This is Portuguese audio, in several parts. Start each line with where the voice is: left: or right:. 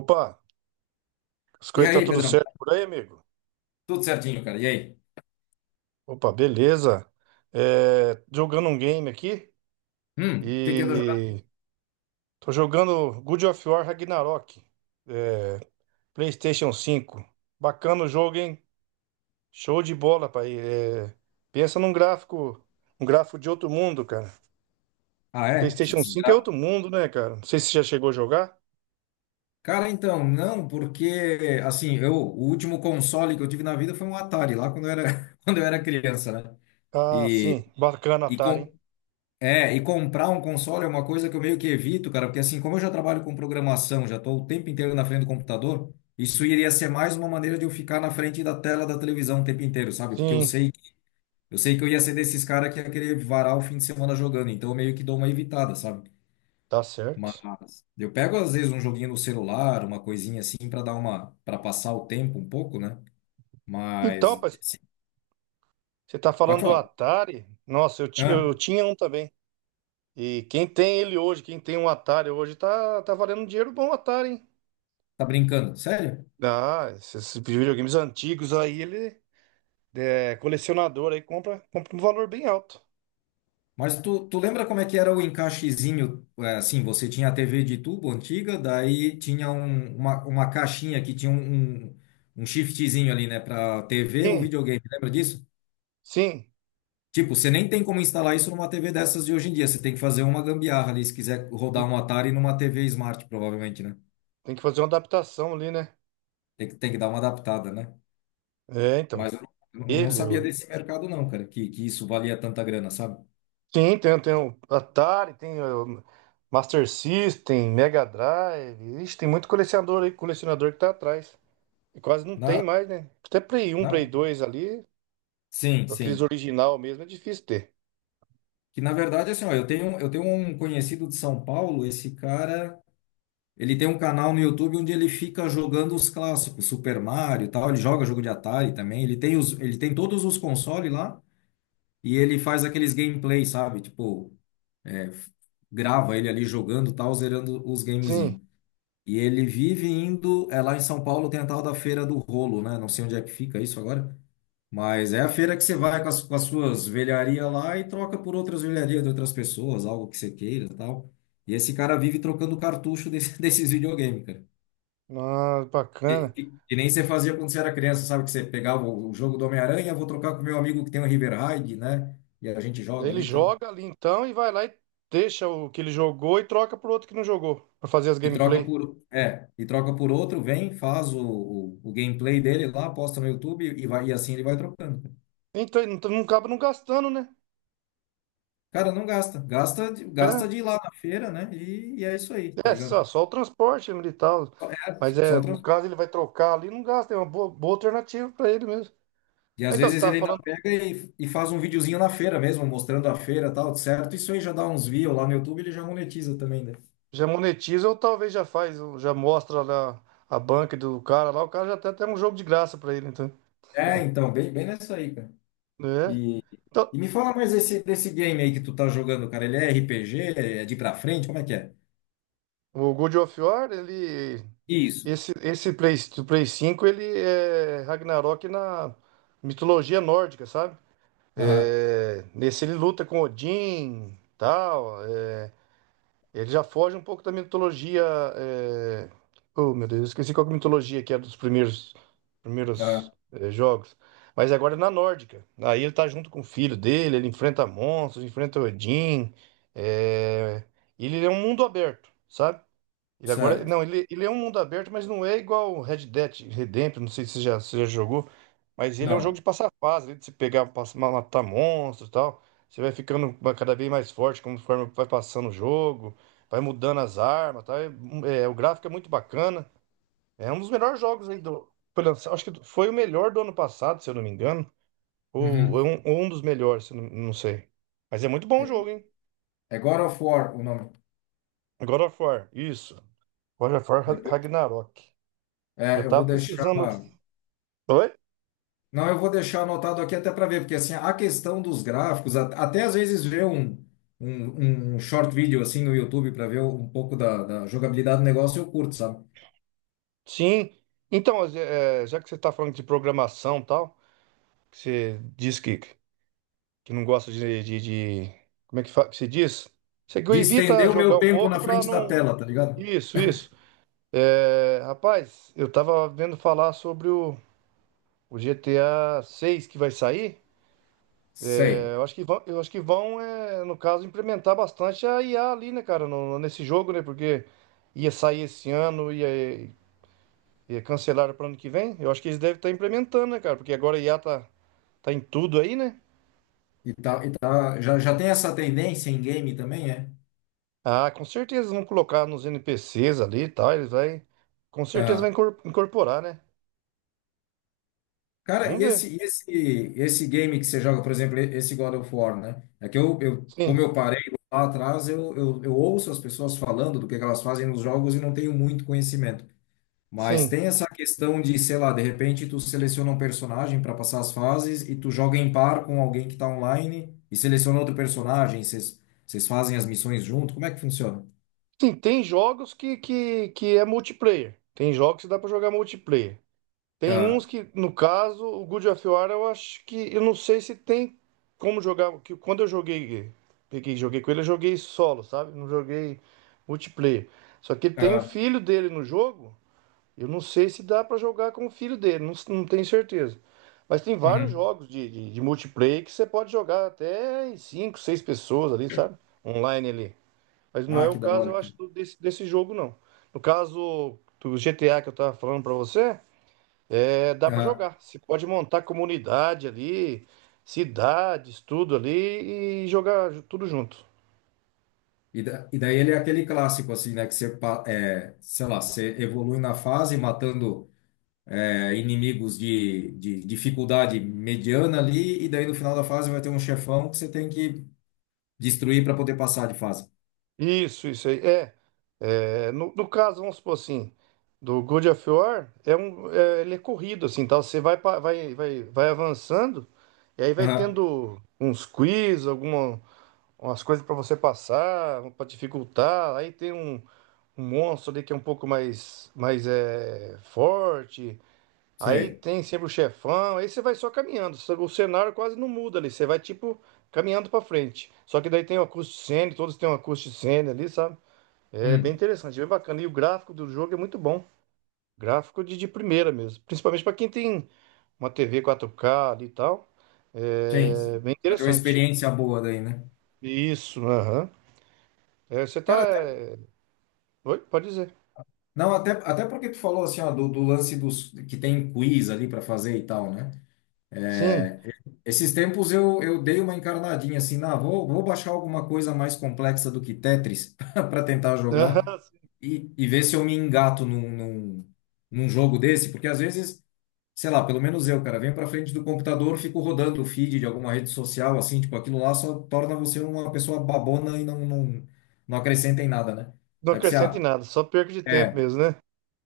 right: Opa, as
left: E
right: coisas tá
left: aí,
right: tudo
left: Pedrão?
right: certo por aí, amigo?
left: Tudo certinho, cara. E aí?
right: Opa, beleza. Jogando um game aqui
left: O que que anda jogando?
right: e tô jogando Good of War Ragnarok, é, PlayStation cinco. Bacana o jogo, hein? Show de bola, pai. Pensa num gráfico, um gráfico de outro mundo, cara.
left: Ah, é? Essa
right: PlayStation cinco é outro
left: desgraça.
right: mundo, né, cara? Não sei se você já chegou a jogar.
left: Cara, então, não, porque, assim, eu, o último console que eu tive na vida foi um Atari, lá quando eu era, quando eu era criança, né?
right: Ah,
left: E,
right: sim, bacana,
left: e,
right: Atari,
left: com,
right: hein?
left: e comprar um console é uma coisa que eu meio que evito, cara, porque, assim, como eu já trabalho com programação, já estou o tempo inteiro na frente do computador, isso iria ser mais uma maneira de eu ficar na frente da tela da televisão o tempo inteiro, sabe? Porque eu
right: Sim,
left: sei, eu sei que eu ia ser desses caras que ia querer varar o fim de semana jogando, então eu meio que dou uma evitada, sabe?
right: tá certo.
left: Mas eu pego às vezes um joguinho no celular, uma coisinha assim para dar uma, para passar o tempo um pouco, né? Mas
right: Então, pai,
left: assim,
right: você tá
left: pode
right: falando do
left: falar.
right: Atari? Nossa,
left: Ah,
right: eu tinha um também. E quem tem ele hoje, quem tem um Atari hoje, tá valendo um dinheiro bom, o Atari, hein?
left: tá brincando? Sério?
right: Ah, esses videogames antigos aí, ele é colecionador aí, compra um valor bem alto.
left: Mas tu lembra como é que era o encaixezinho? É, assim, você tinha a TV de tubo antiga, daí tinha uma caixinha que tinha um shiftzinho ali, né, para TV ou
right: Sim,
left: videogame. Lembra disso?
right: sim.
left: Tipo, você nem tem como instalar isso numa TV dessas de hoje em dia. Você tem que fazer uma gambiarra ali se quiser rodar
right: Tem,
left: um Atari numa TV Smart, provavelmente, né?
right: tem que fazer uma adaptação ali, né?
left: Tem que dar uma adaptada, né?
right: É, então.
left: Mas eu não
right: Ele,
left: sabia
right: o-
left: desse mercado, não, cara, que isso valia tanta grana, sabe?
right: sim, tem o Atari, tem o Master System, Mega Drive. Ixi, tem muito colecionador aí, colecionador que tá atrás. E quase não
left: Na,
right: tem mais, né? Até Play
left: na...
right: dois ali,
left: Sim,
right: aqueles
left: sim.
right: original mesmo, é difícil ter.
left: Que na verdade, assim, ó, eu tenho um conhecido de São Paulo, esse cara, ele tem um canal no YouTube onde ele fica jogando os clássicos, Super Mario e tal, ele joga jogo de Atari também, ele tem todos os consoles lá e ele faz aqueles gameplays, sabe? Tipo, é, grava ele ali jogando, e tal, zerando os
right: Sim,
left: gamezinhos. E ele vive indo, é lá em São Paulo, tem a tal da Feira do Rolo, né? Não sei onde é que fica isso agora, mas é a feira que você vai com as suas velharias lá e troca por outras velharias de outras pessoas, algo que você queira e tal. E esse cara vive trocando desses videogames, cara.
right: ah,
left: E,
right: bacana.
left: e, e nem você fazia quando você era criança, sabe? Que você pegava o jogo do Homem-Aranha, vou trocar com meu amigo que tem um River Raid, né? E a gente joga
right: Ele
left: ali e tal.
right: joga ali então e vai lá e deixa o que ele jogou e troca pro outro que não jogou, pra fazer as
left: E troca
right: gameplay.
left: por, é, e troca por outro, vem, faz o gameplay dele lá, posta no YouTube e vai, e assim ele vai trocando.
right: Então não acaba não gastando, né?
left: Cara, não gasta.
right: É,
left: Gasta de ir lá na feira, né? E é isso aí, tá ligado?
right: só o transporte militar.
left: Só- É
right: Mas
left: só
right: é,
left: o
right: no caso
left: transporte.
right: ele vai trocar ali, não gasta, é uma boa, boa alternativa para ele mesmo.
left: E às
right: Então você
left: vezes
right: tava
left: ele ainda
right: falando,
left: pega e faz um videozinho na feira mesmo, mostrando a feira e tal, certo? Isso aí já dá uns views lá no YouTube, ele já monetiza também, né?
right: já monetiza ou talvez já faz, ou já mostra lá a banca do cara lá, o cara já tem até um jogo de graça para ele, então.
left: É, então, bem, bem nessa aí, cara.
right: Né?
left: E,
right: Então,
left: e me fala mais desse game aí que tu tá jogando, cara. Ele é RPG? É de pra frente? Como é que é?
right: o God of War, ele.
left: Isso.
right: Esse Play, do Play cinco ele é Ragnarok na mitologia nórdica, sabe?
left: Aham,
right: É, nesse ele luta com Odin, tal. Ele já foge um pouco da mitologia. é, oh, meu Deus, eu esqueci qual que é a mitologia que era dos primeiros
left: aham,
right: jogos. Mas agora é na nórdica. Aí ele tá junto com o filho dele, ele enfrenta monstros, enfrenta Odin. é, Ele é um mundo aberto, sabe? Ele agora.
left: certo.
right: Não, ele é um mundo aberto, mas não é igual o Red Dead Redemption. Não sei se você já, se já jogou. Mas ele é um jogo de
left: Não.
right: passar fase, né, de se pegar, passar, matar monstros e tal. Você vai ficando cada vez mais forte conforme vai passando o jogo. Vai mudando as armas, tá? O gráfico é muito bacana. É um dos melhores jogos aí do. Foi lançado, acho que foi o melhor do ano passado, se eu não me engano. Ou,
left: Uhum.
right: ou um dos melhores, se eu não, não sei. Mas é muito bom
left: É,
right: o jogo, hein?
left: é God of War o nome.
right: God of War, isso. God of War
left: Depois,
right: Ragnarok. E eu
left: é, eu vou
right: tava
left: deixar.
right: pesquisando. Oi?
left: Não, eu vou deixar anotado aqui até para ver, porque assim, a questão dos gráficos, até às vezes ver um short video assim no YouTube para ver um pouco da jogabilidade do negócio, eu curto, sabe?
right: Sim. Então, já que você está falando de programação e tal, que você diz que não gosta de- como é que, que se diz? Você que
left: De
right: evita
left: estender o
right: jogar
left: meu
right: um
left: tempo
right: pouco
left: na
right: para
left: frente da
right: não.
left: tela, tá ligado?
right: Isso, isso. Rapaz, eu tava vendo falar sobre o GTA 6 que vai sair.
left: Sei.
right: Eu acho que vão, no caso, implementar bastante a IA ali, né, cara, nesse jogo, né? Porque ia sair esse ano, ia, e cancelaram para ano que vem? Eu acho que eles devem estar implementando, né, cara? Porque agora a tá em tudo aí, né?
left: Já tem essa tendência em game também, é?
right: Ah, com certeza eles vão colocar nos NPCs ali e tal. Eles vai. Com certeza vai
left: Ah,
right: incorporar, né?
left: cara,
right: Vamos
left: e
right: ver.
left: esse, e esse, esse game que você joga, por exemplo, esse God of War, né? É que eu
right: Sim,
left: como eu parei lá atrás, eu ouço as pessoas falando do que elas fazem nos jogos e não tenho muito conhecimento. Mas
right: sim.
left: tem essa questão de, sei lá, de repente tu seleciona um personagem para passar as fases e tu joga em par com alguém que tá online e seleciona outro personagem, vocês fazem as missões junto, como é que funciona?
right: Sim, tem jogos que é multiplayer. Tem jogos que dá para jogar multiplayer. Tem uns
left: Ah,
right: que, no caso, o Good of War, eu acho que. Eu não sei se tem como jogar. Que quando eu joguei. Peguei, e joguei com ele, eu joguei solo, sabe? Não joguei multiplayer. Só que tem o
left: ah,
right: filho dele no jogo. Eu não sei se dá pra jogar com o filho dele. Não, não tenho certeza. Mas tem vários
left: uhum.
right: jogos de multiplayer que você pode jogar até em 5, 6 pessoas ali, sabe? Online ali. Mas não é
left: Ah,
right: o
left: que da
right: caso,
left: hora,
right: eu
left: cara.
right: acho, desse, desse jogo, não. No caso do GTA que eu tava falando pra você. É, dá pra
left: Ah,
right: jogar. Você pode montar comunidade ali, cidades, tudo ali e jogar tudo junto.
left: e daí ele é aquele clássico, assim, né, que você, sei lá, você evolui na fase matando inimigos de dificuldade mediana ali e daí no final da fase vai ter um chefão que você tem que destruir para poder passar de fase.
right: Isso aí. No, no caso, vamos supor assim, do God of War, ele é corrido, assim, tal. Você vai, vai avançando e aí vai
left: Ah,
right: tendo uns quiz, alguma, umas coisas para você passar, para dificultar. Aí tem um, um monstro ali que é um pouco mais forte. Aí
left: sei.
right: tem sempre o chefão, aí você vai só caminhando. O cenário quase não muda ali, você vai tipo caminhando pra frente. Só que daí tem uma acústico cena, todos têm uma acústico cena ali, sabe? É bem
left: Hum,
right: interessante, bem bacana. E o gráfico do jogo é muito bom. Gráfico de primeira mesmo. Principalmente pra quem tem uma TV 4K ali e tal.
left: sim.
right: É
left: Assim,
right: bem
left: vai ter uma
right: interessante.
left: experiência boa daí, né?
right: Isso, aham. É, você tá.
left: Cara, até,
right: Oi, pode dizer.
left: não, até porque tu falou assim, ó, do lance dos que tem quiz ali para fazer e tal, né?
right: Sim.
left: É, esses tempos eu dei uma encarnadinha assim, na vou baixar alguma coisa mais complexa do que Tetris para tentar jogar
right: Aham, sim.
left: e ver se eu me engato num jogo desse, porque às vezes sei lá, pelo menos eu, cara, venho pra frente do computador, fico rodando o feed de alguma rede social, assim, tipo, aquilo lá só torna você uma pessoa babona e não acrescenta em nada, né?
right: Não
left: Aí você,
right: acrescenta em nada, só perca de tempo
left: é,
right: mesmo, né?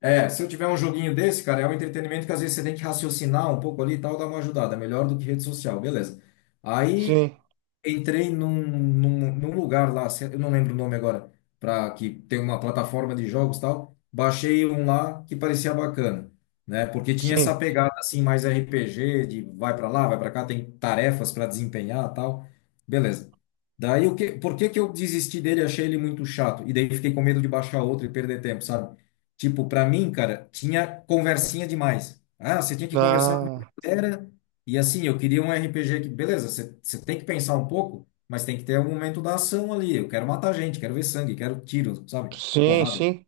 left: se eu tiver um joguinho desse, cara, é um entretenimento que às vezes você tem que raciocinar um pouco ali e tal, dá uma ajudada, melhor do que rede social, beleza. Aí,
right: Sim,
left: entrei num lugar lá, eu não lembro o nome agora, para que tem uma plataforma de jogos e tal. Baixei um lá que parecia bacana, né? Porque tinha essa
right: sim.
left: pegada assim mais RPG de vai para lá, vai para cá, tem tarefas para desempenhar, e tal. Beleza. Daí o que, por que que eu desisti dele, achei ele muito chato e daí fiquei com medo de baixar outro e perder tempo, sabe? Tipo, para mim, cara, tinha conversinha demais. Ah, você tinha que conversar com uma
right: Ah.
left: galera e assim, eu queria um RPG que, beleza, você tem que pensar um pouco, mas tem que ter um momento da ação ali. Eu quero matar gente, quero ver sangue, quero tiro, sabe?
right: Sim,
left: Porrada.
right: sim,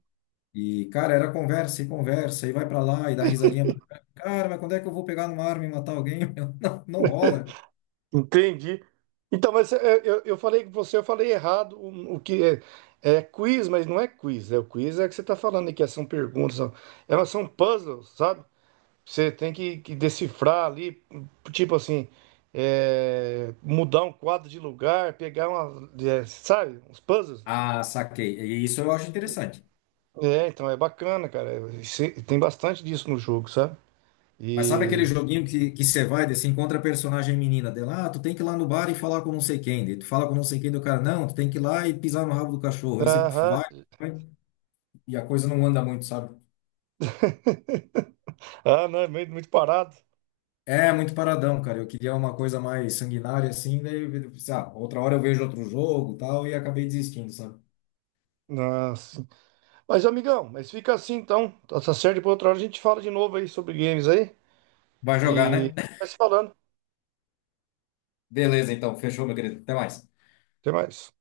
left: E, cara, era conversa e conversa, e vai pra lá e dá risadinha pra cá. Cara, mas quando é que eu vou pegar numa arma e matar alguém? Meu, não, não rola.
right: entendi. Então, mas é, eu falei com você, eu falei errado o que é, é quiz, mas não é quiz. É o quiz é que você está falando aqui, é, são perguntas, elas são puzzles, sabe? Você tem que decifrar ali, tipo assim, mudar um quadro de lugar, pegar uma, sabe, uns puzzles.
left: Ah, saquei. E isso eu acho interessante.
right: É, então é bacana, cara. Tem bastante disso no jogo, sabe?
left: Mas sabe
right: E.
left: aquele joguinho que você vai, daí você encontra a personagem menina dela, ah, tu tem que ir lá no bar e falar com não sei quem. Daí tu fala com não sei quem do cara, não, tu tem que ir lá e pisar no rabo do cachorro. Aí você
right: Aham.
left: vai, e a coisa não anda muito, sabe?
right: Ah, não, é muito parado.
left: É muito paradão, cara. Eu queria uma coisa mais sanguinária assim, daí eu pensei, ah, outra hora eu vejo outro jogo, e tal, e acabei desistindo, sabe?
right: Nossa. Mas, amigão, mas fica assim então. Tá certo, depois outra hora a gente fala de novo aí sobre games aí.
left: Vai jogar,
right: E
left: né?
right: vai se falando.
left: Beleza, então, fechou, meu querido. Até mais.
right: Até mais.